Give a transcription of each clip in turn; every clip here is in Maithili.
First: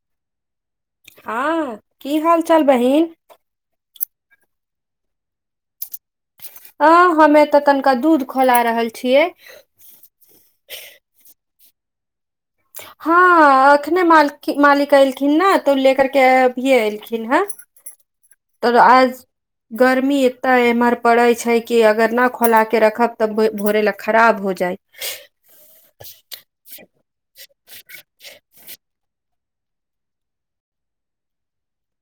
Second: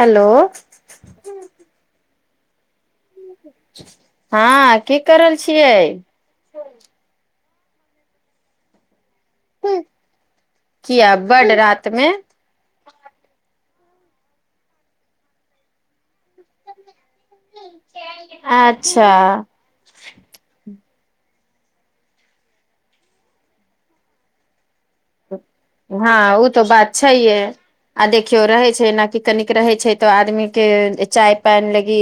हेलो हँ की हाल चाल बहिन हँ की कर रहल छियै अ हमे तऽ तनिका दूध खौला रहल छियै ह किया बड रातमे हँ एखने मालकि मालिक एलखिन न तऽ लेकरके अभिये एलखिन हे त अच्छा आज गर्मी एता य एम्हर पड़ै छै कि अगर ना खौलाके रखब तऽ भोरे लए खराब हो जाइ हँ ओ तऽ बात छैहे आ देखियौ रहै छै ना कनिक रहै छै तऽ आदमी के चाय पानि लागी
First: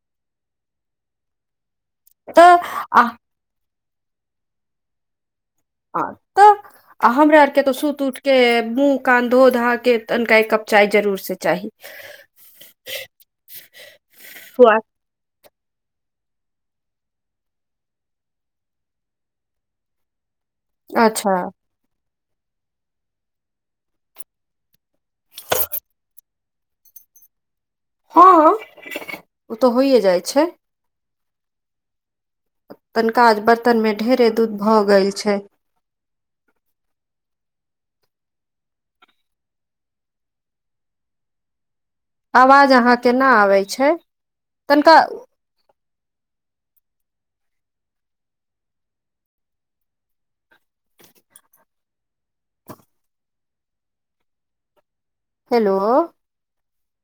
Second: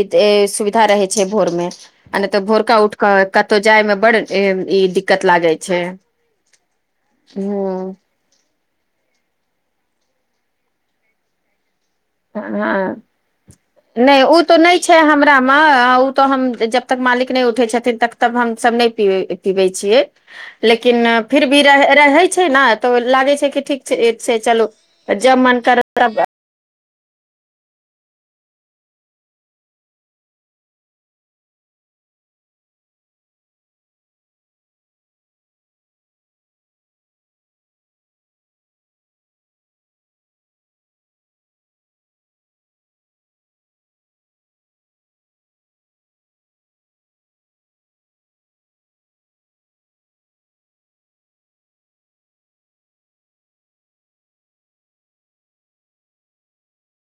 सुविधा रहै छै भोर मे आ नहि तऽ भोरका उठ क कतहु जाय मे बड़ ई दिक्कत लागे छै आ तऽ हमरा आर के तऽ ह सुत उठ के मुँह कान धो धा के तनिका एक कप चाय जरूर से चाही हँ हँ नइ ऊ तऽ नइ स्वाद छै हमरा म ऊ तऽ हम जब तक मालिक नइ उठै छथिन तब तक हमसब नइ पीबै छियै लेकिन अच्छा फिर भी रह रहै छै न तऽ लागै छै कि ठीक छै छै चलू जब मन करत तब हँ ओ तऽ होइए जाइ छै तनिका आज बर्तनमे ढेरे दूध भऽ गेल छै [inaudible] आवाज अहाँ के ना आबै छै तनिका हेलो